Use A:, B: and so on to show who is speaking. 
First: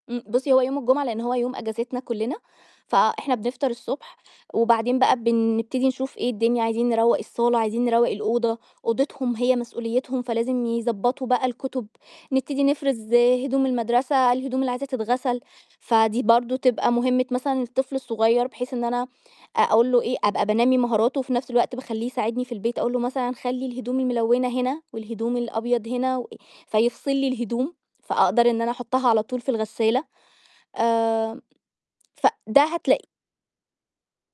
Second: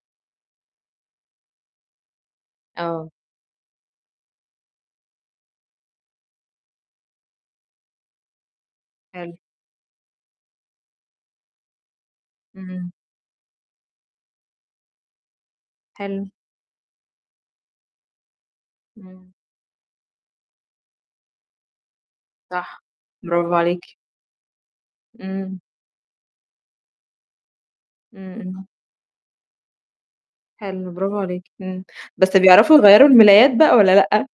A: إمم. بُصّي، هو يوم الجمعة لإن هو يوم أجازتنا كُلّنا،
B: آه.
A: فإحنا بنفطر الصبح، وبعدين بقى بنبتدي نشوف إيه الدنيا عايزين نروّق الصالة، عايزين نروّق الأوضة،
B: حلو.
A: أوضتهم هي مسؤوليتهم فلازم يضّبطوا بقى الكُتب، نبتدي
B: إمم.
A: نفرز هدوم المدرسة الهدوم اللي عايزة تتغسل، فدي
B: حلو.
A: برضه تبقى مهمِة مثلًا الطفل الصغير، بحيث إن أنا
B: إمم.
A: أقول له إيه أبقى بانّمي مهاراته وفي نَفْس الوقت باخلّيه يساعدني في البيت،
B: صح،
A: أقول له مثلًا
B: برافو
A: "خلّي
B: عليكِ.
A: الهدوم الملونة هنا والهدوم
B: إمم.
A: الأبيض هنا و" فيفصل لي الهدوم،
B: إمم،
A: فأقدر إن
B: إمم.
A: أنا أحطها على طُول في الغسالة.
B: حلو برافو
A: آمم
B: عليكِ، إمم. بس
A: فده
B: بيعرفوا
A: هتلاق
B: يغيّروا الملايات بقى والّا لأ؟